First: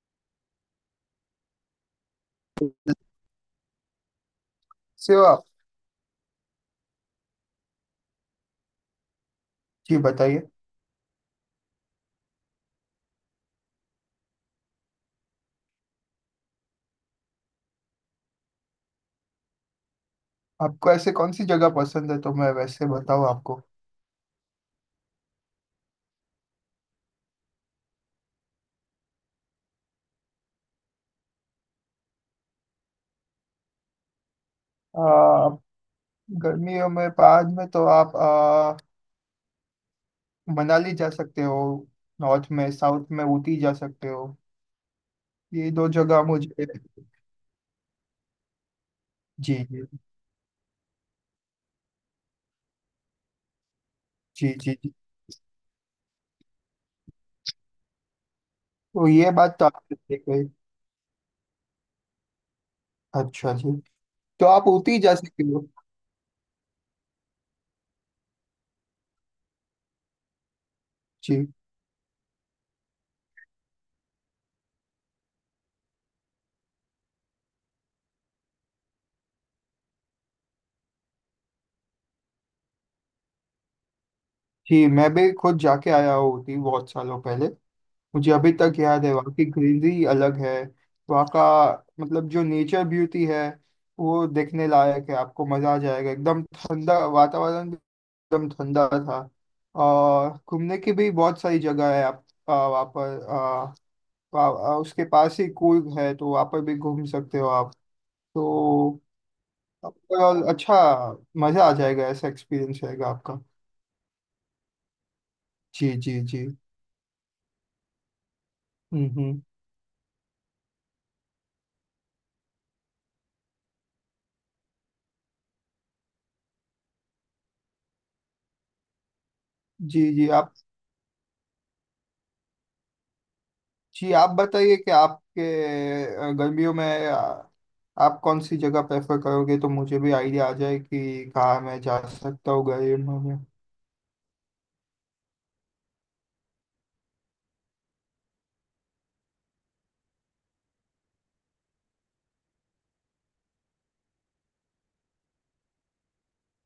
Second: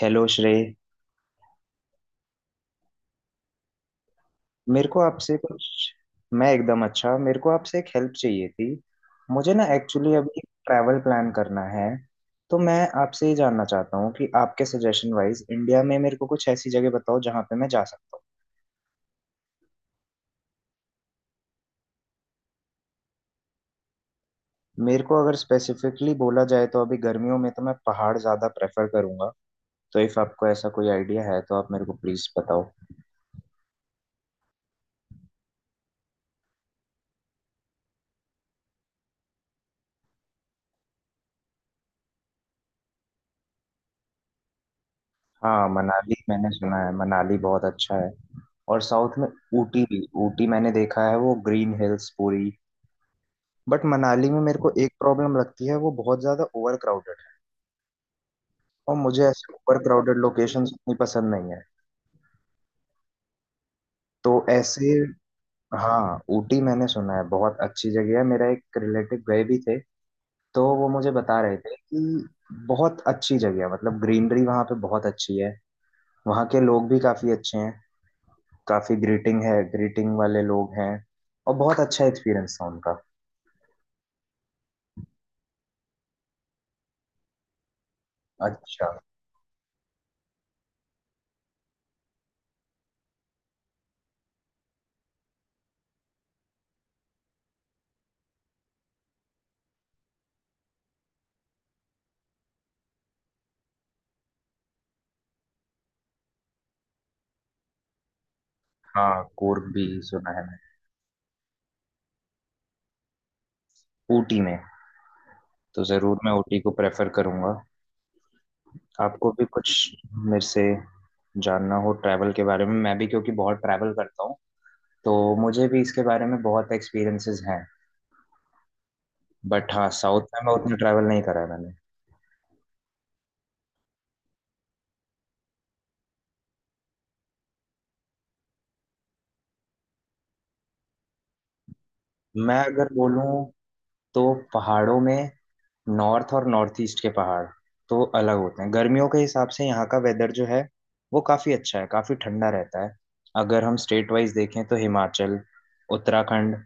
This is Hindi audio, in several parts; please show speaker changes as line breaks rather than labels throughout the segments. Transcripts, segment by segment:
हेलो श्रेय। मेरे को
सेवा।
आपसे कुछ। मैं एकदम अच्छा। मेरे को आपसे एक हेल्प चाहिए थी। मुझे ना
जी
एक्चुअली अभी
बताइए।
ट्रैवल प्लान करना है। तो मैं आपसे ये जानना चाहता हूँ कि आपके सजेशन वाइज इंडिया में मेरे को कुछ ऐसी जगह बताओ जहाँ पे मैं जा सकता
आपको ऐसे कौन सी जगह पसंद है तो मैं वैसे बताऊँ आपको।
हूँ। मेरे को अगर स्पेसिफिकली बोला जाए तो अभी गर्मियों में तो मैं पहाड़ ज़्यादा प्रेफर करूँगा। तो इफ़ आपको ऐसा कोई आइडिया है तो आप मेरे को प्लीज़ बताओ।
आ, गर्मियों में बाद में तो आप मनाली जा सकते हो। नॉर्थ में, साउथ में ऊटी जा सकते हो।
हाँ,
ये दो
मनाली
जगह
मैंने
मुझे।
सुना है, मनाली बहुत अच्छा है। और साउथ में?
जी
ऊटी
जी
भी। ऊटी मैंने देखा है, वो ग्रीन हिल्स पूरी। बट मनाली में
जी
मेरे को
जी
एक
जी।
प्रॉब्लम लगती है, वो बहुत ज्यादा ओवर क्राउडेड है। और
तो
मुझे
ये
ऐसे
बात तो
ओवर
आपने
क्राउडेड
सही कही।
लोकेशन उतनी पसंद नहीं है।
अच्छा जी।
तो
तो आप
ऐसे।
ऊटी जा सकते हो।
हाँ, ऊटी मैंने सुना है बहुत अच्छी जगह है। मेरा एक रिलेटिव गए भी थे। तो वो मुझे बता
जी
रहे थे कि बहुत अच्छी जगह है, मतलब ग्रीनरी वहाँ पे बहुत अच्छी है। वहाँ के लोग भी काफी अच्छे हैं। काफी ग्रीटिंग है, ग्रीटिंग वाले लोग हैं। और बहुत अच्छा एक्सपीरियंस था उनका।
जी, मैं भी खुद जाके आया हूँ ऊटी बहुत सालों पहले। मुझे अभी तक
अच्छा।
याद है, वहाँ की ग्रीनरी अलग है। वहाँ का मतलब जो नेचर ब्यूटी है वो देखने लायक है। आपको मजा आ जाएगा, एकदम ठंडा वातावरण भी। एकदम ठंडा था। और घूमने की भी बहुत सारी जगह है। आप वहाँ पर वा- उसके पास ही कूर्ग है, तो वहाँ पर भी घूम सकते हो आप। तो
हाँ, कोर्ग भी सुना है
overall
मैंने।
अच्छा, मजा आ जाएगा। ऐसा एक्सपीरियंस रहेगा आपका।
ऊटी में। तो
जी
जरूर
जी
मैं
जी।
ऊटी को प्रेफर करूंगा। आपको
हम्म।
भी कुछ मेरे से जानना हो ट्रैवल के बारे में, मैं भी क्योंकि बहुत ट्रैवल करता हूँ, तो मुझे भी इसके बारे में बहुत एक्सपीरियंसेस हैं। बट हाँ,
जी
साउथ
जी
में मैं
आप।
उतना ट्रैवल नहीं करा है मैंने।
जी आप बताइए कि आपके गर्मियों में आप कौन सी जगह प्रेफर करोगे, तो मुझे भी आइडिया आ जाए कि कहाँ मैं जा सकता
मैं
हूँ
अगर
गर्मियों
बोलूँ
में।
तो पहाड़ों में, नॉर्थ और नॉर्थ ईस्ट के पहाड़ तो अलग होते हैं। गर्मियों के हिसाब से यहाँ का वेदर जो है, वो काफ़ी अच्छा है, काफ़ी ठंडा रहता है। अगर हम स्टेट वाइज देखें तो हिमाचल, उत्तराखंड,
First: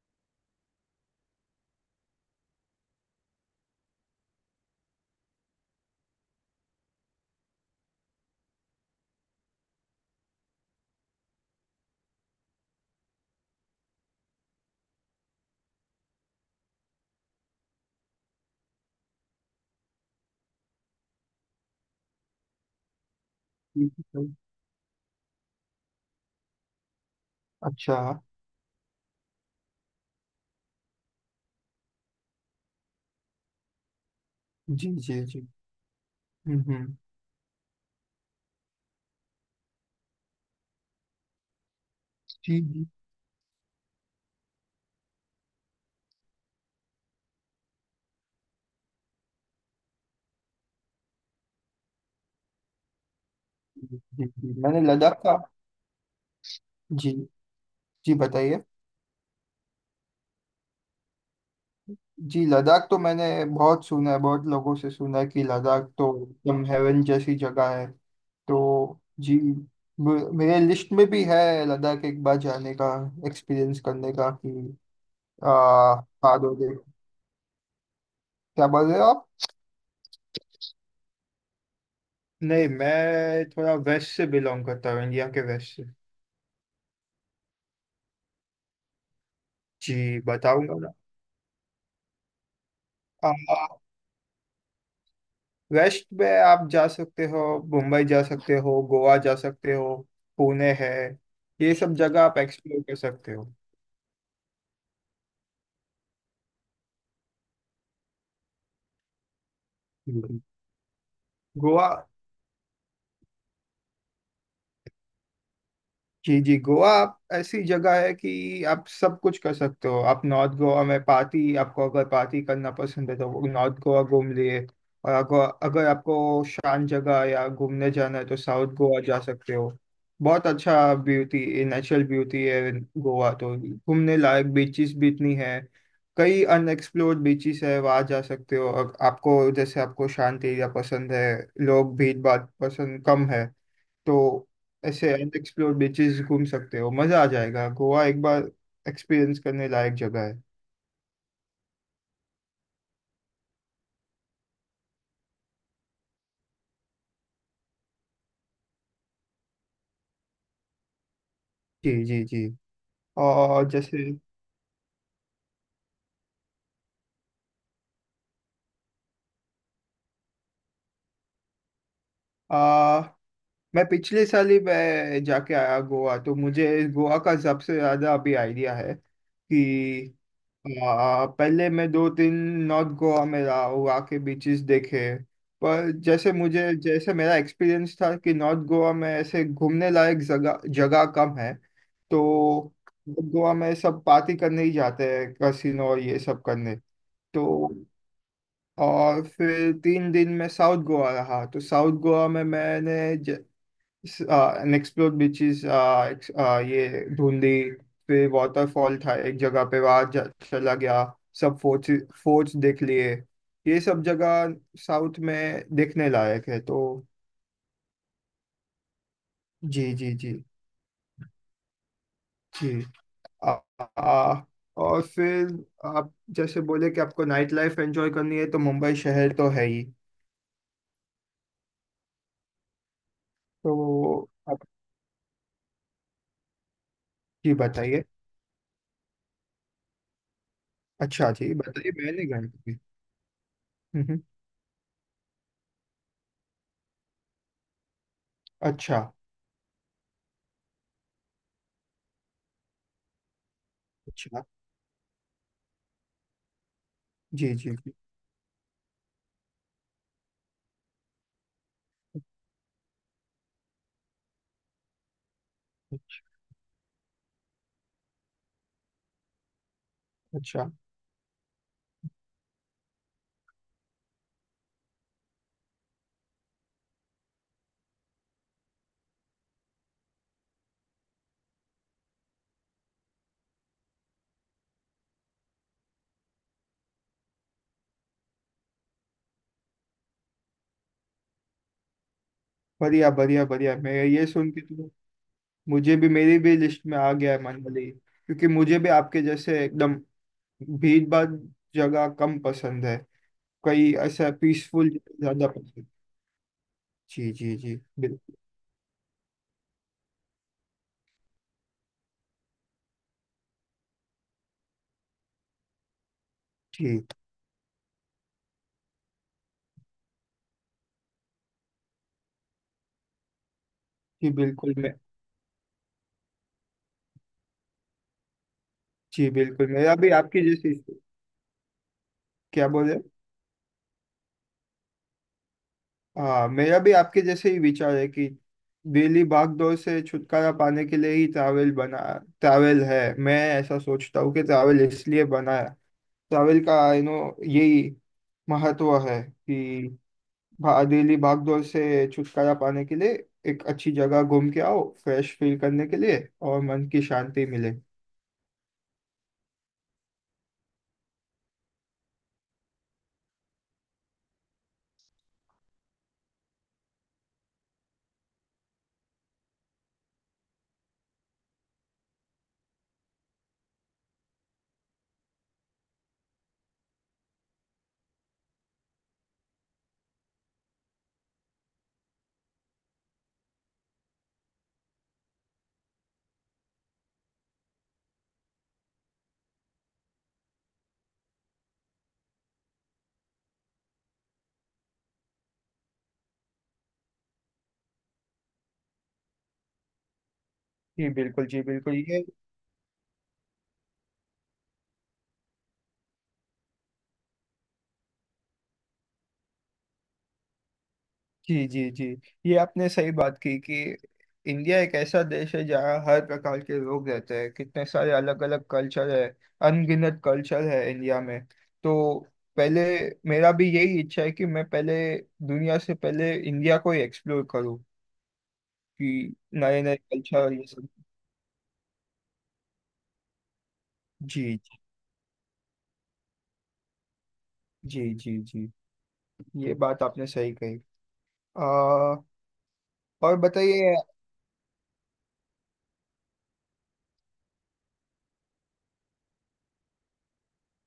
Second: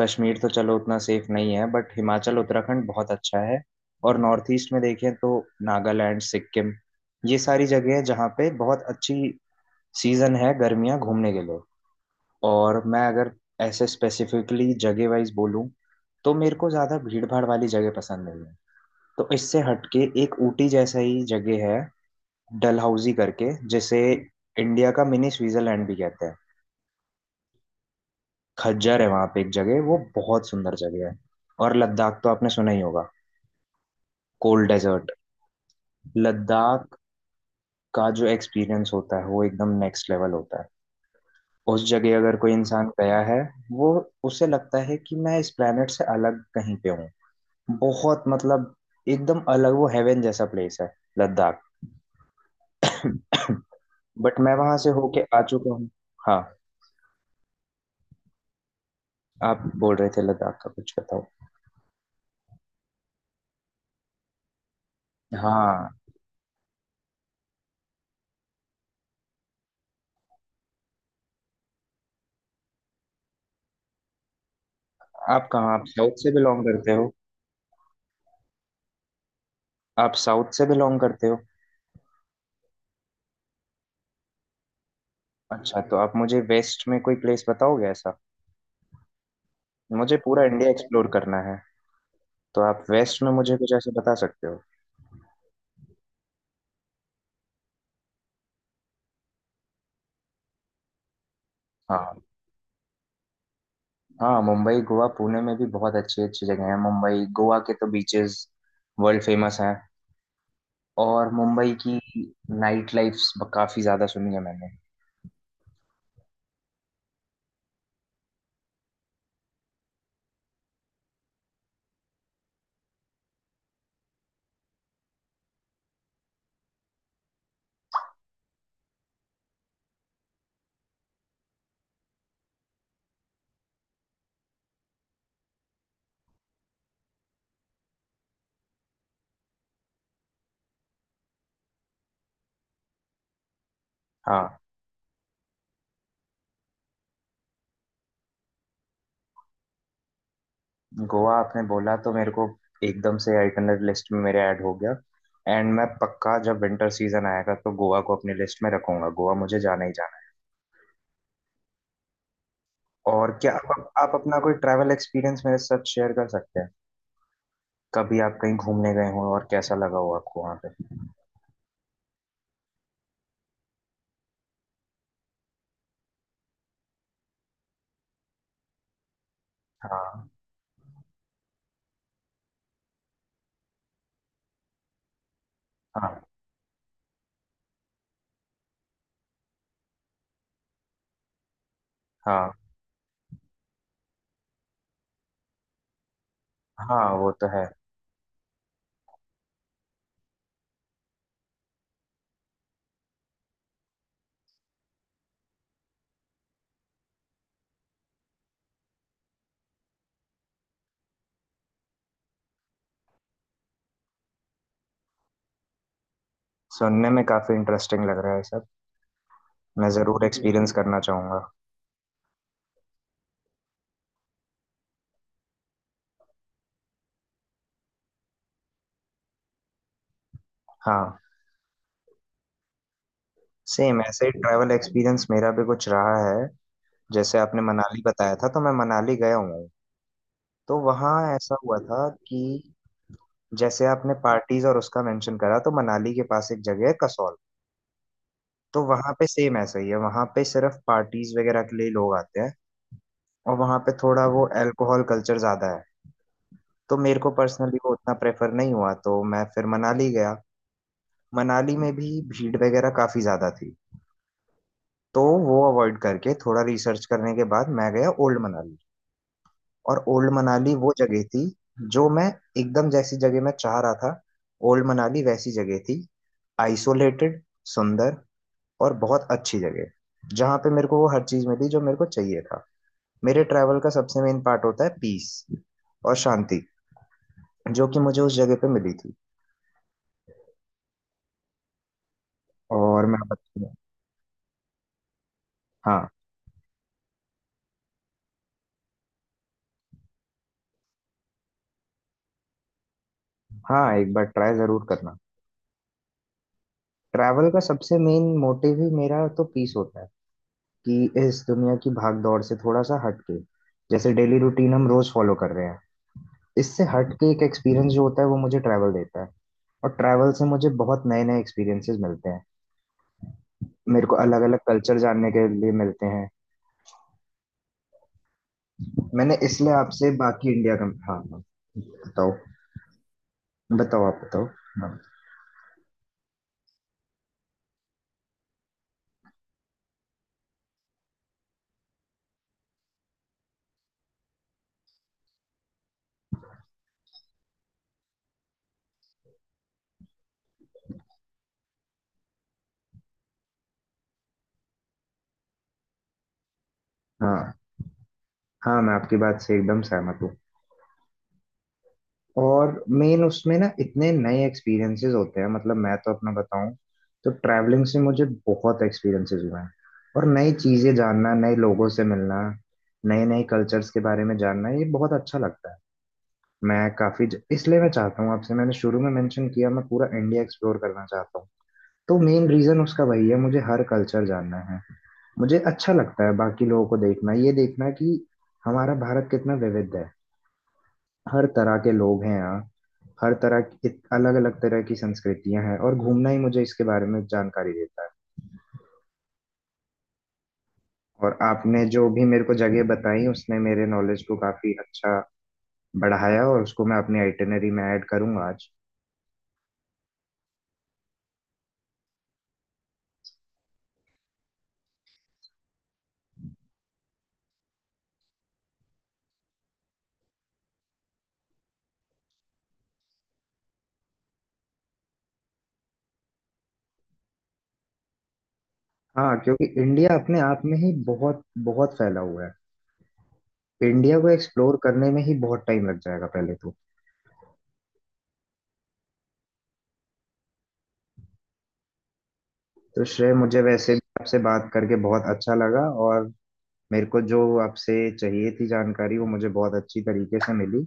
कश्मीर तो चलो उतना सेफ नहीं है, बट हिमाचल उत्तराखंड बहुत अच्छा है। और नॉर्थ ईस्ट में देखें तो नागालैंड, सिक्किम, ये सारी जगह है जहाँ पे बहुत अच्छी सीजन है, गर्मियाँ घूमने के लिए। और मैं अगर ऐसे स्पेसिफिकली जगह वाइज बोलूँ, तो मेरे को ज़्यादा भीड़ भाड़ वाली जगह पसंद नहीं है। तो इससे हटके एक ऊटी जैसा ही जगह है डलहौजी करके,
ठीक
जिसे
है सर।
इंडिया का मिनी स्विट्जरलैंड भी कहते हैं।
अच्छा
खज्जर है वहाँ पे एक जगह, वो बहुत सुंदर जगह है। और लद्दाख तो आपने सुना ही होगा। कोल्ड
जी।
डेजर्ट।
जी जी।
लद्दाख
हम्म।
का जो एक्सपीरियंस होता है, वो एकदम नेक्स्ट लेवल होता है। उस जगह अगर कोई
जी जी
इंसान गया है, वो उसे लगता है कि मैं इस प्लेनेट से अलग कहीं पे हूँ। बहुत मतलब एकदम अलग, वो हेवन जैसा प्लेस है लद्दाख।
जी। जी
बट
जी।
मैं वहां
मैंने
से
लद्दाख
होके
का।
आ चुका हूँ। हाँ।
जी। जी बताइए।
आप बोल रहे थे लद्दाख का कुछ बताओ।
जी लद्दाख तो मैंने बहुत सुना है, बहुत लोगों से सुना है कि लद्दाख
हाँ।
तो एकदम हेवन जैसी जगह है। तो जी, मेरे लिस्ट में भी है लद्दाख एक बार जाने का, एक्सपीरियंस करने का कि
आप
आ,
साउथ से बिलोंग
पादोगे।
करते हो?
क्या बोल रहे हो आप।
आप साउथ से बिलोंग करते हो?
नहीं, मैं थोड़ा वेस्ट से बिलोंग करता हूँ, इंडिया के वेस्ट
अच्छा,
से।
तो आप मुझे वेस्ट में कोई प्लेस बताओगे ऐसा? मुझे
जी
पूरा इंडिया
बताऊंगा ना।
एक्सप्लोर करना है। तो आप वेस्ट में
आ,
मुझे कुछ ऐसे बता सकते हो?
वेस्ट में आप जा सकते हो, मुंबई जा सकते हो, गोवा जा सकते हो, पुणे है। ये सब
हाँ,
जगह आप एक्सप्लोर कर सकते हो।
हाँ। मुंबई, गोवा, पुणे में भी बहुत अच्छी अच्छी जगह है। मुंबई गोवा के तो बीचेस वर्ल्ड फेमस हैं।
हम्म।
और मुंबई
गोवा।
की नाइट लाइफ काफी ज्यादा सुनी है मैंने।
जी जी, गोवा आप ऐसी जगह है कि आप सब कुछ कर सकते हो। आप नॉर्थ गोवा में पार्टी, आपको अगर पार्टी करना पसंद है तो वो नॉर्थ गोवा घूम लिए। और अगर अगर आपको शांत जगह या घूमने जाना है तो साउथ गोवा जा सकते हो। बहुत अच्छा ब्यूटी, नेचुरल ब्यूटी है। गोवा तो घूमने लायक बीचेस भी इतनी है। कई अनएक्सप्लोर्ड बीचेस है वहाँ, जा सकते हो। और आपको जैसे, आपको शांत एरिया पसंद है, लोग भीड़ भाड़ पसंद कम है, तो
हाँ।
ऐसे अनएक्सप्लोर्ड बीचेस घूम सकते हो, मज़ा आ जाएगा। गोवा एक बार एक्सपीरियंस करने लायक जगह है।
गोवा आपने बोला तो मेरे को एकदम से आइटनरी लिस्ट में मेरे ऐड हो गया। एंड मैं पक्का जब विंटर सीजन आएगा तो गोवा को अपनी लिस्ट में रखूंगा। गोवा मुझे जाना ही जाना है।
जी जी जी।
और क्या
और
आप,
जैसे,
आप अपना कोई ट्रैवल एक्सपीरियंस मेरे साथ शेयर कर सकते हैं? कभी आप कहीं घूमने गए हो और कैसा लगा हो आपको वहाँ पे?
मैं पिछले साल ही मैं जाके आया गोवा, तो मुझे गोवा का सबसे ज्यादा अभी आइडिया है कि
हाँ।
पहले मैं दो दिन नॉर्थ गोवा में रहा, गोवा के बीचेस देखे। पर
हाँ।
जैसे मुझे जैसे मेरा एक्सपीरियंस था कि नॉर्थ गोवा में ऐसे घूमने लायक जगह जगह कम है। तो
हाँ।
नॉर्थ गोवा में सब पार्टी करने ही जाते हैं, कैसीनो और ये सब करने।
हाँ, वो तो है।
तो और फिर तीन दिन मैं साउथ गोवा रहा, तो साउथ गोवा में मैंने एक्सप्लोर्ड बीचेस, ये धुंधी, फिर वाटरफॉल था एक जगह पे वहाँ चला गया। सब फोर्ट्स, फोर्ट्स देख लिए। ये सब जगह साउथ में देखने लायक है। तो
सुनने में काफी इंटरेस्टिंग लग रहा है सब। मैं
जी जी
जरूर
जी
एक्सपीरियंस करना चाहूंगा।
जी। आ, आ, और फिर आप जैसे बोले कि आपको नाइट लाइफ एंजॉय करनी है, तो मुंबई शहर तो है ही।
हाँ, सेम
तो
ऐसे ही
आप।
ट्रैवल एक्सपीरियंस मेरा भी कुछ रहा है। जैसे
जी
आपने मनाली
बताइए।
बताया था तो मैं मनाली गया हूँ। तो वहाँ
अच्छा जी
ऐसा हुआ
बताइए,
था
मैंने
कि
गए कभी।
जैसे
हम्म।
आपने पार्टीज और उसका मेंशन करा, तो मनाली के पास एक जगह है कसौल। तो
अच्छा।
वहाँ पे सेम ऐसा ही है, वहाँ पे सिर्फ पार्टीज वगैरह के लिए लोग आते हैं। और वहाँ पे थोड़ा
अच्छा।
वो अल्कोहल कल्चर ज्यादा है। तो मेरे को
जी जी
पर्सनली वो
जी।
उतना प्रेफर नहीं हुआ, तो मैं फिर मनाली गया। मनाली में भी भीड़ वगैरह काफी ज्यादा थी। तो वो अवॉइड करके थोड़ा रिसर्च करने के बाद मैं गया ओल्ड मनाली। और ओल्ड
अच्छा।
मनाली वो जगह थी जो मैं एकदम जैसी जगह मैं चाह रहा था। ओल्ड मनाली वैसी जगह थी, आइसोलेटेड, सुंदर और बहुत अच्छी जगह, जहाँ पे मेरे को वो हर चीज मिली जो मेरे को चाहिए था। मेरे ट्रैवल का सबसे मेन पार्ट होता है पीस और शांति, जो कि मुझे उस जगह पे मिली थी। और
बढ़िया
मैं
बढ़िया
आपको।
बढ़िया, मैं ये सुन के तो मुझे
हाँ,
भी, मेरी भी लिस्ट में आ गया है मनाली, क्योंकि मुझे भी आपके जैसे एकदम भीड़ भाड़ जगह कम पसंद है,
हाँ,
कई
एक बार
ऐसा
ट्राई जरूर
पीसफुल
करना।
ज्यादा पसंद। जी
ट्रैवल
जी
का
जी,
सबसे मेन
बिल्कुल।
मोटिव ही मेरा तो पीस होता है, कि इस दुनिया की भाग दौड़ से थोड़ा सा हट के, जैसे डेली रूटीन हम रोज फॉलो कर रहे हैं, इससे
जी
हट के एक एक्सपीरियंस जो होता है वो मुझे ट्रैवल देता है। और ट्रैवल से मुझे बहुत नए नए एक्सपीरियंसेस मिलते हैं। मेरे को
जी
अलग अलग
बिल्कुल, मैं।
कल्चर जानने के लिए मिलते हैं।
जी
मैंने
बिल्कुल,
इसलिए
मेरा
आपसे
भी आपके
बाकी इंडिया
जैसे।
का। हाँ, हाँ, बताओ।
क्या बोले।
बताओ आप बताओ। हाँ।
हाँ, मेरा भी आपके जैसे ही विचार है कि डेली भाग दौड़ से छुटकारा पाने के लिए ही ट्रैवल बना। ट्रैवल है, मैं ऐसा सोचता हूँ कि ट्रैवल इसलिए बना है। ट्रैवल का यही महत्व है कि डेली भागदौड़ से छुटकारा पाने के लिए एक अच्छी जगह घूम के आओ, फ्रेश फील करने के लिए, और मन की शांति
हाँ,
मिले।
हाँ। मैं आपकी बात से एकदम सहमत हूँ। और मेन उसमें ना इतने नए एक्सपीरियंसेस होते हैं, मतलब मैं तो अपना बताऊं, तो ट्रैवलिंग से मुझे बहुत एक्सपीरियंसेस हुए हैं। और नई चीजें जानना, नए लोगों से मिलना, नए नए कल्चर्स के बारे में जानना, ये बहुत अच्छा लगता है। मैं इसलिए मैं चाहता हूँ आपसे, मैंने शुरू में मेंशन किया, मैं पूरा इंडिया एक्सप्लोर करना चाहता हूँ। तो मेन रीजन उसका वही है, मुझे हर कल्चर जानना है। मुझे अच्छा लगता है बाकी लोगों को देखना, ये देखना कि हमारा भारत कितना विविध है। हर तरह के लोग हैं यहाँ। हर तरह की, अलग अलग तरह की संस्कृतियां हैं, और घूमना ही मुझे इसके बारे में जानकारी देता है।
जी
और
बिल्कुल। जी
आपने
बिल्कुल
जो
ये।
भी मेरे को जगह बताई, उसने मेरे नॉलेज को काफी अच्छा बढ़ाया, और उसको मैं अपनी आइटिनरी में ऐड करूंगा आज।
जी जी जी। ये आपने सही बात की कि इंडिया एक ऐसा देश है जहाँ हर प्रकार के लोग रहते हैं, कितने सारे अलग अलग कल्चर है, अनगिनत कल्चर है इंडिया में। तो पहले, मेरा भी यही इच्छा है कि मैं पहले, दुनिया से पहले इंडिया को ही एक्सप्लोर करूँ, कि
हाँ, क्योंकि
नए नए
इंडिया
कल्चर
अपने
और
आप
ये
में
सब।
ही बहुत बहुत फैला हुआ है। इंडिया को
जी
एक्सप्लोर करने में ही बहुत टाइम लग जाएगा पहले तो।
जी जी जी। ये बात आपने सही कही। आ,
तो श्रेय,
और
मुझे वैसे
बताइए।
भी आपसे बात करके बहुत अच्छा लगा। और मेरे को जो आपसे चाहिए थी जानकारी, वो मुझे बहुत अच्छी तरीके से मिली।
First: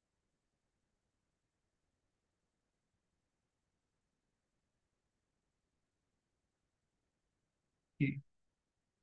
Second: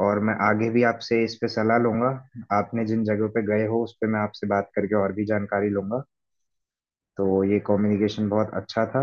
और मैं आगे भी आपसे इस पे सलाह लूंगा। आपने जिन जगहों पे गए हो उस पे मैं आपसे बात करके और भी जानकारी लूंगा। तो ये
जी
कम्युनिकेशन बहुत अच्छा था।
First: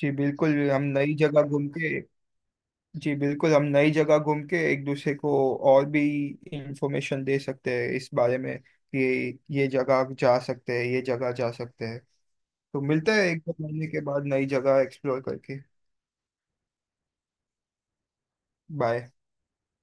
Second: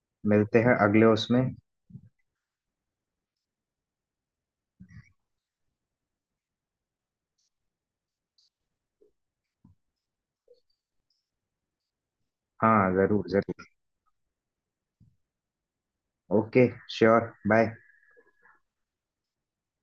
जी बिल्कुल
मिलते हैं
हम
अगले
नई
उसमें।
जगह घूम के। जी बिल्कुल, हम नई जगह घूम के एक दूसरे को और भी इंफॉर्मेशन दे सकते हैं इस बारे में कि ये जगह जा सकते हैं, ये जगह जा सकते हैं। तो
हाँ,
मिलते हैं
जरूर
एक दो
जरूर।
महीने के बाद नई जगह एक्सप्लोर करके।
ओके। Sure, bye.
बाय।